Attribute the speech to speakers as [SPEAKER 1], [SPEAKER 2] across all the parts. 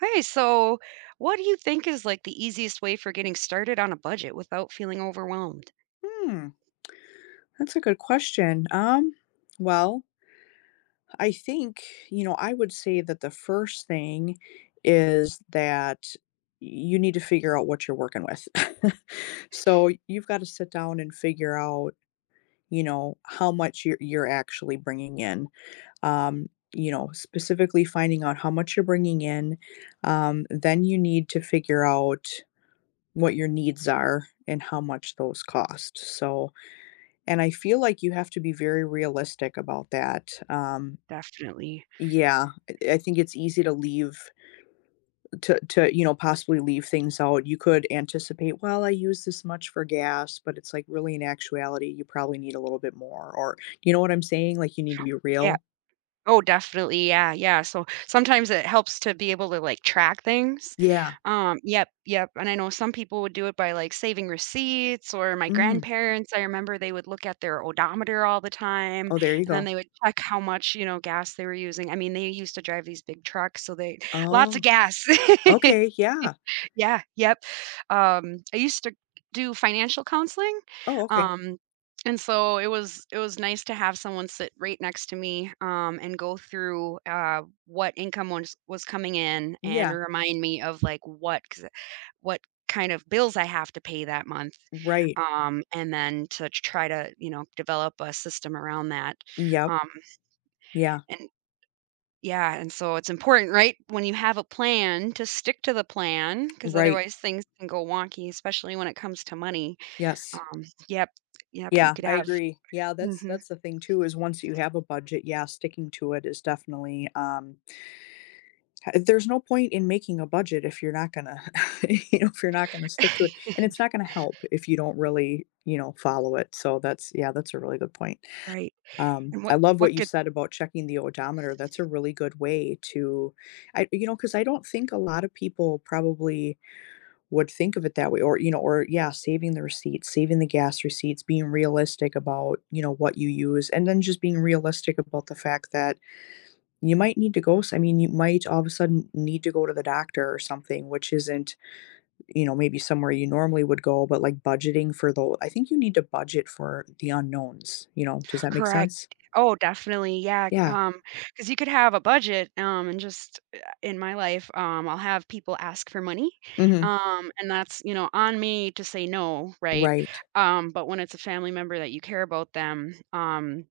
[SPEAKER 1] Hey, so, what do you think is, like, the easiest way for getting started on a budget without feeling overwhelmed?
[SPEAKER 2] Hmm. That's a good question. Um, well I think you know, I would say that the first thing is that y you need to figure out what you're working with. So, you've gotta sit down and figure out, you know, how much you're you're actually bringing in, um, you know, specifically finding out how much you're bringing in, um, then you need to figure out what your needs are and how much those cost, so and I feel like you have to be very realistic about that, um
[SPEAKER 1] Definitely.
[SPEAKER 2] Yeah, eh I think it's easy to leave uh, to to you know, possibly leave things out, you could anticipate, "Well, I use this much for gas," but it's, like, really, in actuality, you probably need a little bit more, or you know what I'm saying? Like, you need to be
[SPEAKER 1] Yeah.
[SPEAKER 2] real.
[SPEAKER 1] Oh, definitely, yeah, yeah, so, sometimes it helps to be able to, like, track things,
[SPEAKER 2] Yeah.
[SPEAKER 1] um yep, yep, and I know some people would do it by, like, saving receipts, or my
[SPEAKER 2] Mm.
[SPEAKER 1] grandparents, I remember they would look at their odometer all the time,
[SPEAKER 2] Oh, there you
[SPEAKER 1] and then
[SPEAKER 2] go.
[SPEAKER 1] they would check how much, you know, gas they were using, I mean, they used to drive these big trucks, so they lots of
[SPEAKER 2] Oh.
[SPEAKER 1] gas.
[SPEAKER 2] Okay, yeah.
[SPEAKER 1] Yeah, yep, um, I used to do financial counseling,
[SPEAKER 2] Oh, okay.
[SPEAKER 1] um, and so, it was it was nice to have someone sit right next to me, um, and go through, uh, what income was was coming in and
[SPEAKER 2] Yeah.
[SPEAKER 1] remind me of, like, what 'cause, uh what kind of bills I have to pay that month,
[SPEAKER 2] Right.
[SPEAKER 1] um, and then to try to, you know, develop a system around that,
[SPEAKER 2] Yep.
[SPEAKER 1] um
[SPEAKER 2] Yeah.
[SPEAKER 1] and, yeah and so it's important right, when you have a plan, to stick to the plan, 'cause
[SPEAKER 2] Right.
[SPEAKER 1] otherwise things can go wonky, especially when it comes to money.
[SPEAKER 2] Yes.
[SPEAKER 1] Um, yep, yep, you
[SPEAKER 2] Yeah.
[SPEAKER 1] could
[SPEAKER 2] I
[SPEAKER 1] have
[SPEAKER 2] agree. Yeah, that's
[SPEAKER 1] Mhm.
[SPEAKER 2] that's the thing too is once you have a budget yeah, sticking to it is definitely, um ha there's no point in making a budget if you're not gonna, you know, if you're not gonna stick to it, and it's not gonna help if you don't really, you know, follow it, so that's yeah, that's a really good point.
[SPEAKER 1] Right.
[SPEAKER 2] Um,
[SPEAKER 1] And what
[SPEAKER 2] I love
[SPEAKER 1] what
[SPEAKER 2] what you
[SPEAKER 1] could
[SPEAKER 2] said about checking the odometer, that's a really good way to I you know, 'cause I don't think a lotta people probably would think of it that way, or you know, or yeah, saving the receipts, saving the gas receipts, being realistic about, you know, what you use, and then just being realistic about the fact that you might need to go s I mean, you might all of a sudden need to go to the doctor or something, which isn't, you know, maybe somewhere you normally would go, but, like, budgeting for tho I think you need to budget for the unknowns, you know does that make
[SPEAKER 1] Correct.
[SPEAKER 2] sense?
[SPEAKER 1] Oh, definitely, yeah, can
[SPEAKER 2] Yeah.
[SPEAKER 1] um 'cause you could have a budget, um, and just uh, in my life um, I'll have people ask for money,
[SPEAKER 2] Mhm.
[SPEAKER 1] um, and that's, you know, on me to say no, right?
[SPEAKER 2] Right.
[SPEAKER 1] Um, but when it's a family member that you care about them, um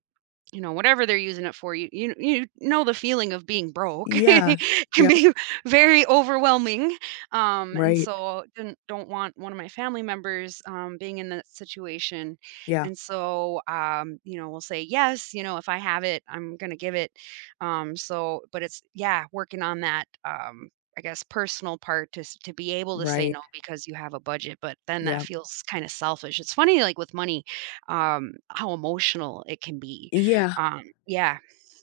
[SPEAKER 1] you know, whatever they're using it for, you you you know the feeling of being broke,
[SPEAKER 2] Yeah.
[SPEAKER 1] it can
[SPEAKER 2] Yep.
[SPEAKER 1] be very overwhelming, um, and
[SPEAKER 2] Right.
[SPEAKER 1] so, don don't want one of my family members, um, being in that situation,
[SPEAKER 2] Yeah.
[SPEAKER 1] and so, um, you know, we'll say, yes, you know, if I have it, I'm gonna give it, um, so but it's yeah working on that, um, I guess, personal part, to s to be able to say
[SPEAKER 2] Right.
[SPEAKER 1] no, because you have a budget, but then that
[SPEAKER 2] Yep.
[SPEAKER 1] feels kinda selfish. It's funny, like with money, um, how emotional it can be,
[SPEAKER 2] Yeah.
[SPEAKER 1] um yeah.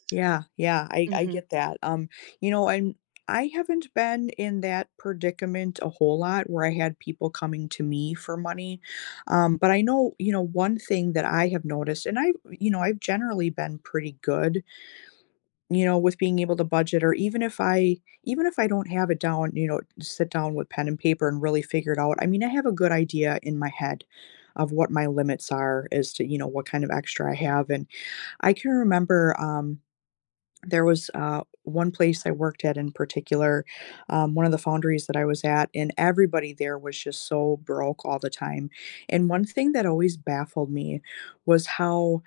[SPEAKER 2] Yeah, yeah, I I
[SPEAKER 1] Mhm.
[SPEAKER 2] get that, um, you know, and I haven't been in that predicament a whole lot where I had people coming to me for money. Um, but I know you know, one thing that I have noticed and I you know, I've generally been pretty good you know, with being able to budget or even if I even if I don't have it down, you know, sit down with pen and paper and really figure it out, I mean, I have a good idea in my head of what my limits are as to, you know, what kind of extra I have, and I can remember, um, there was, uh, one place I worked at in particular, um- one of the foundries that I was at- and everybody there was just so broke all the time. And one thing that always baffled me was how,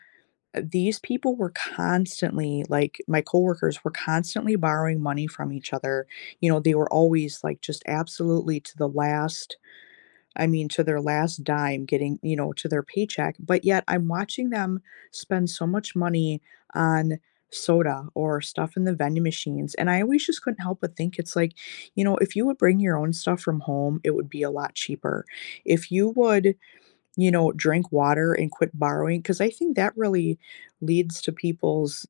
[SPEAKER 2] uh, these people were constantly like, my coworkers were constantly borrowing money from each other. You know, they were always, like, just absolutely to the last, I mean, to their last dime getting, you know, to their paycheck. But yet, I'm watching them spend so much money on soda or stuff in the vending machines, and I always just couldn't help but think it's like, you know, if you would bring your own stuff from home, it would be a lot cheaper. If you would, you know, drink water and quit borrowing 'cause I think that really leads to people's,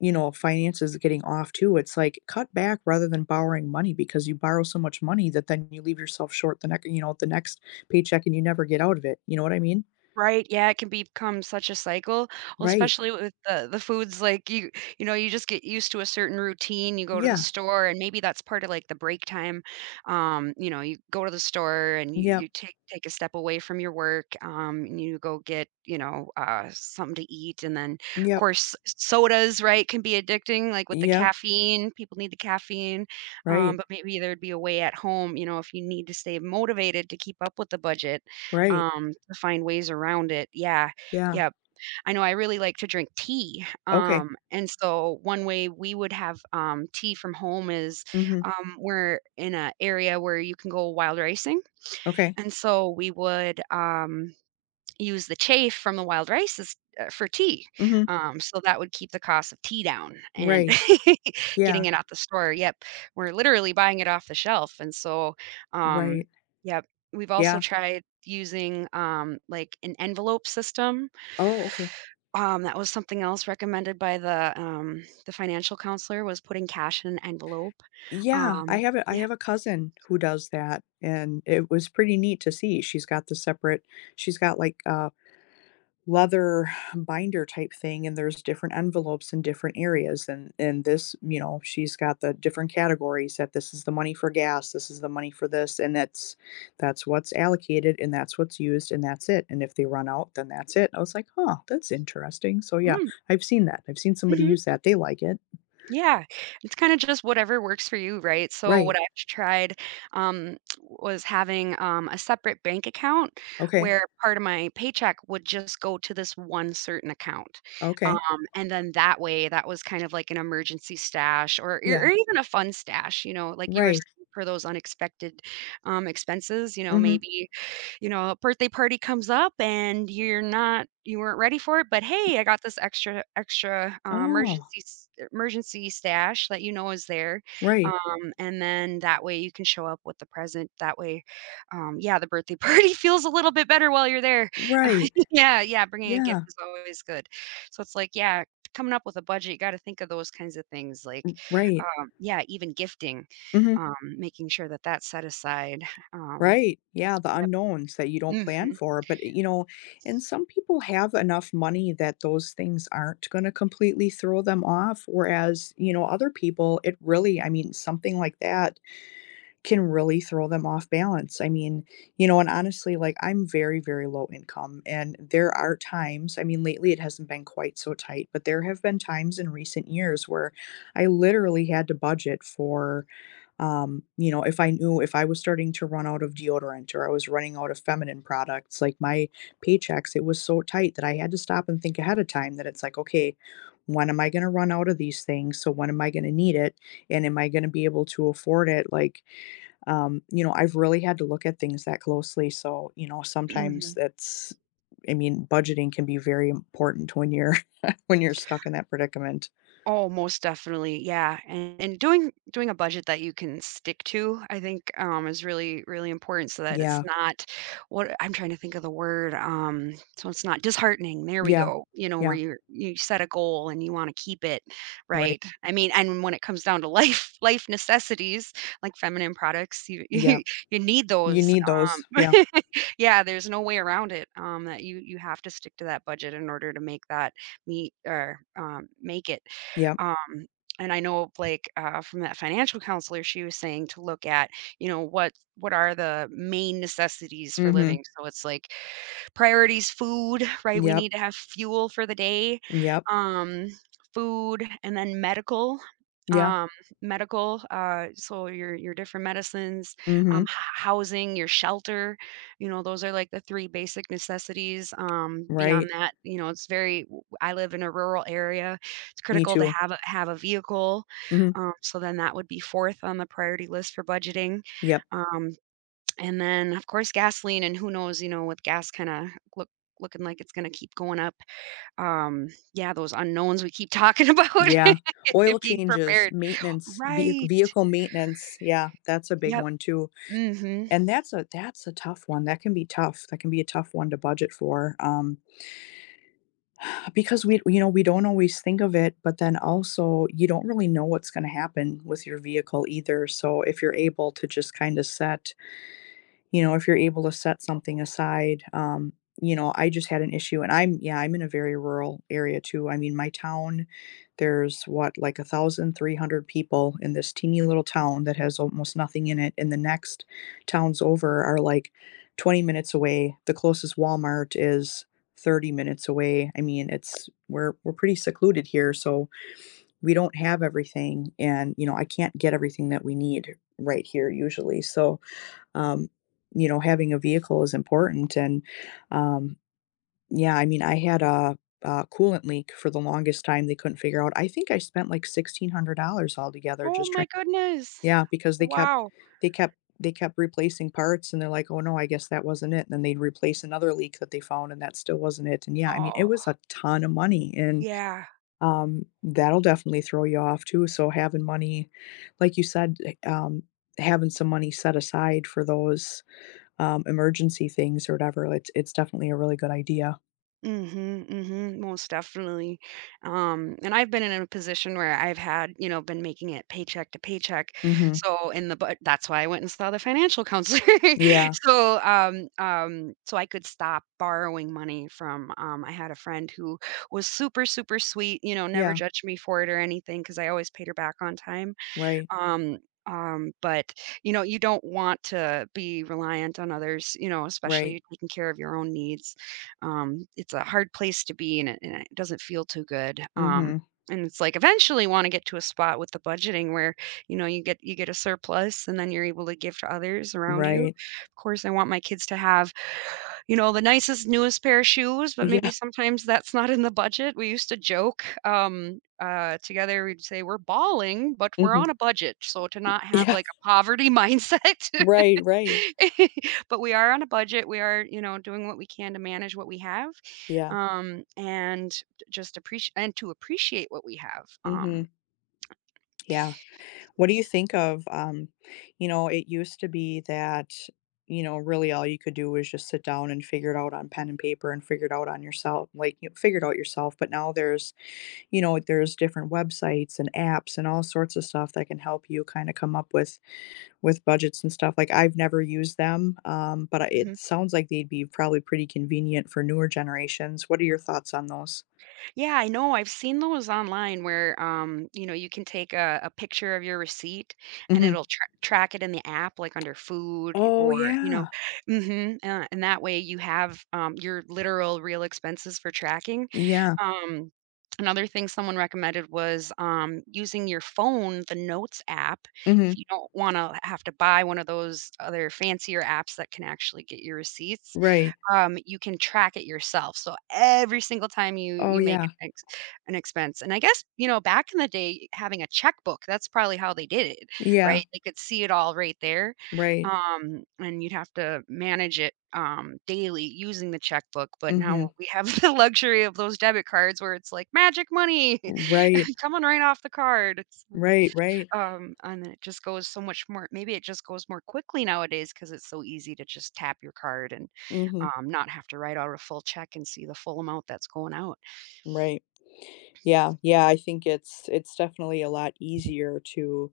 [SPEAKER 2] you know, finances getting off too. It's like, cut back rather than borrowing money because you borrow so much money that then you leave yourself short the nex or you know, the next paycheck, and you never get out of it. You know what I mean?
[SPEAKER 1] Right, yeah, it can become such a cycle. Well,
[SPEAKER 2] Right.
[SPEAKER 1] especially with the the foods, like, you you know, you just get used to a certain routine. You go to the
[SPEAKER 2] Yeah.
[SPEAKER 1] store, and maybe that's part of, like, the break time, um, you know, you go to the store, and y
[SPEAKER 2] Yep.
[SPEAKER 1] you take take a step away from your work, um, and you go get, you know, uh, something to eat. And then,
[SPEAKER 2] Yep.
[SPEAKER 1] 'course, sodas, right, can be addicting, like, with the
[SPEAKER 2] Yep.
[SPEAKER 1] caffeine- people need the caffeine- um,
[SPEAKER 2] Right.
[SPEAKER 1] but maybe there'd be a way at home, you know, if you need to stay motivated to keep up with the budget,
[SPEAKER 2] Right.
[SPEAKER 1] um, to find ways around it. Yeah.
[SPEAKER 2] Yeah.
[SPEAKER 1] Yep. I know I really like to drink tea.
[SPEAKER 2] Okay.
[SPEAKER 1] Um, and so one way we would have, um, tea from home is-
[SPEAKER 2] Mhm.
[SPEAKER 1] um, we're in a area where you can go wild ricing-
[SPEAKER 2] Okay.
[SPEAKER 1] and so, we would, um, use the chaff from the wild rices, uh, for tea.
[SPEAKER 2] Mhm.
[SPEAKER 1] Um, so that would keep the cost of tea down and
[SPEAKER 2] Right.
[SPEAKER 1] getting
[SPEAKER 2] Yeah.
[SPEAKER 1] it off the store, yep. We're literally buying it off the shelf. And so, um,
[SPEAKER 2] Right.
[SPEAKER 1] yep. We've also
[SPEAKER 2] Yeah.
[SPEAKER 1] tried using, um, like, an envelope system
[SPEAKER 2] Oh, okay.
[SPEAKER 1] um, that was something else recommended by the, um, the financial counselor, was putting cash in an envelope.
[SPEAKER 2] Yeah. I
[SPEAKER 1] Um,
[SPEAKER 2] have a I
[SPEAKER 1] yeah
[SPEAKER 2] have a cousin who does that, and it was pretty neat to see. She's got the separate she's got, like, a leather binder type thing, and there's different envelopes in different areas. And and this you know, she's got the different categories that this is the money for gas, this is the money for this, and that's that's what's allocated, and that's what's used, and that's it. And if they run out, then that's it. I was like, "Huh, that's interesting." So, yeah,
[SPEAKER 1] Mm.
[SPEAKER 2] I've seen that. I've seen somebody
[SPEAKER 1] Mhm.
[SPEAKER 2] use that. They like it.
[SPEAKER 1] Yeah. It's kinda just whatever works for you, right? So what
[SPEAKER 2] Right.
[SPEAKER 1] I've tried, um, was having, um, a separate bank account
[SPEAKER 2] Okay.
[SPEAKER 1] where part of my paycheck would just go to this one certain account. Um,
[SPEAKER 2] Okay.
[SPEAKER 1] and then that way, that was kind of like an emergency stash or or
[SPEAKER 2] Yeah.
[SPEAKER 1] or even a fun stash, you know, like you were
[SPEAKER 2] Right.
[SPEAKER 1] saying for those unexpected, um, expenses, you know,
[SPEAKER 2] Mhm.
[SPEAKER 1] maybe, you know, a birthday party comes up and you're not you weren't ready for it, but, "Hey, I got this extra extra, uh,
[SPEAKER 2] Oh.
[SPEAKER 1] emergency s er emergency stash," that you know is there.
[SPEAKER 2] Right.
[SPEAKER 1] Um, and then that way, you can show up with the present. That way, um yeah, the birthday party feels a little bit better while you're there. Uh,
[SPEAKER 2] Right.
[SPEAKER 1] yeah. yeah, bringing a gift
[SPEAKER 2] Yeah.
[SPEAKER 1] is always good. So it's like, yeah, coming up with a budget, you gotta think of those kinds of things, like,
[SPEAKER 2] R right.
[SPEAKER 1] um yeah, even gifting,
[SPEAKER 2] Mhm.
[SPEAKER 1] um, making sure that that's set aside. Um,
[SPEAKER 2] Right. Yeah, the
[SPEAKER 1] yep.
[SPEAKER 2] unknowns that you don't plan
[SPEAKER 1] Mhm.
[SPEAKER 2] for. But, i you know, and some people have enough money that those things aren't gonna completely throw them off. Whereas, you know, other people, it really I mean, something like that can really throw them off balance. I mean you know, and honestly, like, I'm very, very low income, and there are times- I mean, lately, it hasn't been quite so tight- but there have been times in recent years where I literally had to budget for, um, you know, if I knew if I was starting to run out of deodorant or I was running out of feminine products, like my paychecks, it was so tight that I had to stop and think ahead of time that it's like, "Okay, when am I gonna run out of these things? So when am I gonna need it? And am I gonna be able to afford it?" Like, um, you know, I've really had to look at things that closely, so, you know, sometimes
[SPEAKER 1] Mhm.
[SPEAKER 2] that's I mean, budgeting can be very important when you're when you're stuck in that predicament.
[SPEAKER 1] Oh, most definitely, yeah. And doing doing a budget that you can stick to, I think, um, is really, really important so that it's
[SPEAKER 2] Yeah.
[SPEAKER 1] not what I'm trying to think of the word, um- so it's not disheartening- there we
[SPEAKER 2] Yeah.
[SPEAKER 1] go. You know, where
[SPEAKER 2] Yeah.
[SPEAKER 1] you're you set a goal, and you wanna keep it,
[SPEAKER 2] Right.
[SPEAKER 1] right? I mean, and when it comes down to life life necessities, like feminine products, you you
[SPEAKER 2] Yep.
[SPEAKER 1] you need
[SPEAKER 2] You
[SPEAKER 1] those.
[SPEAKER 2] need
[SPEAKER 1] Um,
[SPEAKER 2] those. Yeah.
[SPEAKER 1] yeah, there's no way around it, um, that you you have to stick to that budget in order to make that meet, or, um, make it.
[SPEAKER 2] Yep.
[SPEAKER 1] Um, and I know of, like, uh, from that financial counselor, she was saying to look at, you know, what what are the main necessities for living.
[SPEAKER 2] Mhm.
[SPEAKER 1] So it's like priorities, food, right? We
[SPEAKER 2] Yep.
[SPEAKER 1] need to have fuel for the day,
[SPEAKER 2] Yep.
[SPEAKER 1] um, food, and then medical,
[SPEAKER 2] Yeah.
[SPEAKER 1] um, medical, uh, so your your different medicines, um,
[SPEAKER 2] Mhm.
[SPEAKER 1] h housing, your shelter. You know, those are, like, the 3 basic necessities. Um, beyond
[SPEAKER 2] Right.
[SPEAKER 1] that, you know, it's very w I live in a rural area. It's
[SPEAKER 2] Me
[SPEAKER 1] critical to
[SPEAKER 2] too.
[SPEAKER 1] have a have a vehicle.
[SPEAKER 2] Mhm.
[SPEAKER 1] Um, so then that would be 4th on the priority list for budgeting.
[SPEAKER 2] Yep.
[SPEAKER 1] Um, and then, of course, gasoline, and who knows, you know, with gas kinda look looking like it's gonna keep going up. Um yeah, those unknowns we keep talking about
[SPEAKER 2] Yeah. Oil
[SPEAKER 1] being
[SPEAKER 2] changes,
[SPEAKER 1] prepared.
[SPEAKER 2] maintenance, vehic
[SPEAKER 1] Right.
[SPEAKER 2] vehicle maintenance. Yeah, that's a big
[SPEAKER 1] Yep.
[SPEAKER 2] one too.
[SPEAKER 1] Mhm.
[SPEAKER 2] And that's a that's a tough one. That can be tough. That can be a tough one to budget for, um Because we you know, we don't always think of it, but then also, you don't really know what's gonna happen with your vehicle either, so if you're able to just kinda set, you know, if you're able to set something aside um, you know, I just had an issue, and I'm yeah, I'm in a very rural area too. I mean, my town, there's, what? Like, 1,300 people in this teeny, little town that has almost nothing in it, and the next towns over are, like, 20 minutes away. The closest Walmart is 30 minutes away. I mean, it's we're we're pretty secluded here, so we don't have everything, and, you know, I can't get everything that we need right here usually. So, um, you know, having a vehicle is important, and, um, yeah, I mean, I had a a coolant leak for the longest time they couldn't figure out. I think I spent, like, $1,600 altogether
[SPEAKER 1] Oh
[SPEAKER 2] just try
[SPEAKER 1] my goodness,
[SPEAKER 2] Yeah, because they kept
[SPEAKER 1] wow.
[SPEAKER 2] they kept they kept replacing parts, and they're like, "Oh, no, I guess that wasn't it." Then they'd replace another leak that they found, and that still wasn't it, and, yeah, I mean, it was
[SPEAKER 1] Oh.
[SPEAKER 2] a ton of money, and,
[SPEAKER 1] Yeah.
[SPEAKER 2] um, that'll definitely throw you off too, so having money like you said, eh um, having some money set aside for those, um, emergency things or whatever, it it's definitely a really good idea.
[SPEAKER 1] Mhm, mhm, most definitely, um, and I've been in a position where I've had, you know, been making it paycheck to paycheck,
[SPEAKER 2] Mhm.
[SPEAKER 1] so in the bu that's why I went and saw the financial counselor.
[SPEAKER 2] Yeah.
[SPEAKER 1] So, um um, so I could stop borrowing money from, um, I had a friend who was super, super sweet, you know, never
[SPEAKER 2] Yeah.
[SPEAKER 1] judged me for it or anything 'cause I always paid her back on time.
[SPEAKER 2] Right.
[SPEAKER 1] Um um, but, you know, you don't want to be reliant on others, you know,
[SPEAKER 2] Right.
[SPEAKER 1] especially taking care of your own needs. Um, it's a hard place to be, and it and it doesn't feel too good, um,
[SPEAKER 2] Mhm.
[SPEAKER 1] and it's like, eventually wanna get to a spot with the budgeting where, you know, you get you get a surplus, and then you're able to give to others around you,
[SPEAKER 2] Right.
[SPEAKER 1] course, I want my kids to have, you know, the nicest, newest pair of shoes, but maybe
[SPEAKER 2] Yeah.
[SPEAKER 1] sometimes that's not in the budget, we used to joke, um, uh, together, we'd say "We're balling, but we're on
[SPEAKER 2] Mhm.
[SPEAKER 1] a budget." So, to not
[SPEAKER 2] Eh
[SPEAKER 1] have,
[SPEAKER 2] Yeah.
[SPEAKER 1] like, a poverty mindset.
[SPEAKER 2] Right, right.
[SPEAKER 1] But we are on a budget, we are, you know, doing what we can to manage what we have,
[SPEAKER 2] Yeah.
[SPEAKER 1] um, and d just apprec and to appreciate what we have, um.
[SPEAKER 2] Mhm. Yeah. What do you think of, um You know, it used to be that, you know, really all you could do was just sit down and figure it out on pen and paper and figure it out on yoursel like, you figure it out yourself, but now there's you know, there's different websites, and apps, and all sorts of stuff that can help you kinda come up with with budgets and stuff. Like, I've never used them, um, but, uh, it
[SPEAKER 1] Mhm.
[SPEAKER 2] sounds like they'd be probably pretty convenient for newer generations. What are your thoughts on those?
[SPEAKER 1] Yeah, I know, I've seen those online where, um, you know, you can take a a picture of your receipt, and
[SPEAKER 2] Mhm.
[SPEAKER 1] it'll tra track it in the app, like, under food y
[SPEAKER 2] Oh
[SPEAKER 1] or you
[SPEAKER 2] yeah.
[SPEAKER 1] know Mhm, uh, and that way, you have, um, your literal real expenses for tracking.
[SPEAKER 2] Yeah.
[SPEAKER 1] Um, another thing someone recommended was, um, using your phone, the notes app. If
[SPEAKER 2] Mhm.
[SPEAKER 1] you don't wanna h have to buy one of those other fancier apps that can actually get your receipts,
[SPEAKER 2] Right.
[SPEAKER 1] um, you can track it yourself. So, every single time you
[SPEAKER 2] Oh
[SPEAKER 1] you make
[SPEAKER 2] yeah.
[SPEAKER 1] an ex an expense. And I guess, you know, back in the day, having a checkbook, that's probably how they did it,
[SPEAKER 2] Yeah.
[SPEAKER 1] right? They could see it all right there,
[SPEAKER 2] Right.
[SPEAKER 1] um, and you'd have to manage it, um, daily using the checkbook. But now
[SPEAKER 2] Mhm.
[SPEAKER 1] we have the luxury of those debit cards where it's like, magic money
[SPEAKER 2] Right.
[SPEAKER 1] coming right off the card. So,
[SPEAKER 2] Right, right.
[SPEAKER 1] uh, um, and it just goes so much more Maybe it just goes more quickly nowadays cause it's so easy to just tap your card, and,
[SPEAKER 2] Mhm.
[SPEAKER 1] um, not have to write out a full check and see the full amount that's going out.
[SPEAKER 2] Right. Yeah, yeah, I think it's it's definitely a lot easier to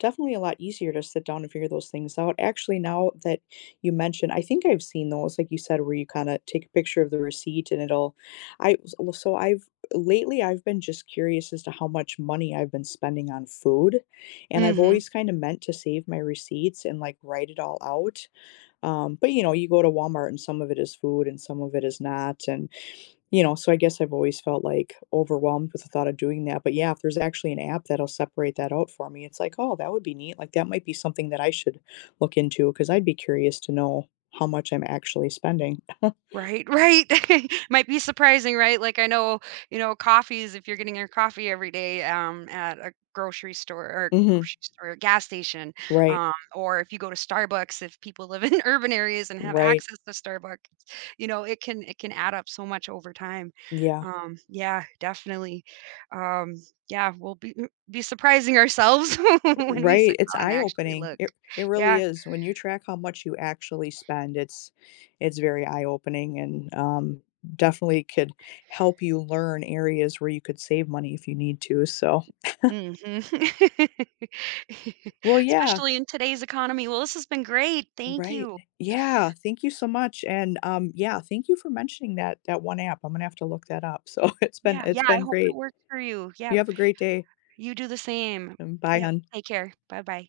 [SPEAKER 2] definitely a lot easier to sit down and figure those things out. Actually, now that you mention I think I've seen those, like you said, where you kinda take a picture of the receipt, and it'll I wa s so I've lately I've been just curious as to how much money I've been spending on food, and I've
[SPEAKER 1] Mhm.
[SPEAKER 2] always kinda meant to save my receipts and, like, write it all out, um, but, you know, you go to Walmart, and some of it is food and some of it is not, and, you know, so I guess I've always felt, like, overwhelmed with the thought of doing that. But, yeah, if there's actually an app that'll separate that out for me, it's like, "Oh, that would be neat," like, that might be something that I should look into 'cause I'd be curious to know how much I'm actually spending.
[SPEAKER 1] Right, right. Might be surprising, right? Like, I know, you know, coffees, if you're getting your coffee every day, um, at a grocery store or
[SPEAKER 2] Mhm.
[SPEAKER 1] grocery store? Gas station,
[SPEAKER 2] Right.
[SPEAKER 1] um, or if you go to Starbucks, if people live in urban areas and have
[SPEAKER 2] Right.
[SPEAKER 1] access to Starbucks, you know, it can it can add up so much over time.
[SPEAKER 2] Yeah.
[SPEAKER 1] Um, yeah, definitely. Um, yeah, we'll be m be surprising ourselves
[SPEAKER 2] R
[SPEAKER 1] when we
[SPEAKER 2] right,
[SPEAKER 1] sit
[SPEAKER 2] it's
[SPEAKER 1] down and
[SPEAKER 2] eye
[SPEAKER 1] actually
[SPEAKER 2] opening,
[SPEAKER 1] look.
[SPEAKER 2] it it really
[SPEAKER 1] Yeah.
[SPEAKER 2] is, when you track how much you actually spend, it's it's very eye opening and, um, definitely could help you learn areas where you could save money if you need to, so.
[SPEAKER 1] Mhm.
[SPEAKER 2] Well, yeah.
[SPEAKER 1] Especially in today's economy. Well, this has been great. Thank
[SPEAKER 2] Right,
[SPEAKER 1] you.
[SPEAKER 2] e yeah, thank you so much, and, um, yeah, thank you for mentioning that that one app, Imma have to look that up. So, it's been
[SPEAKER 1] Yeah,
[SPEAKER 2] it's
[SPEAKER 1] yeah, I
[SPEAKER 2] been
[SPEAKER 1] hope it
[SPEAKER 2] great.
[SPEAKER 1] works for you,
[SPEAKER 2] You
[SPEAKER 1] yep.
[SPEAKER 2] have a great day.
[SPEAKER 1] You do the same.
[SPEAKER 2] Um, bye,
[SPEAKER 1] Yep,
[SPEAKER 2] hon.
[SPEAKER 1] take care, bye-bye.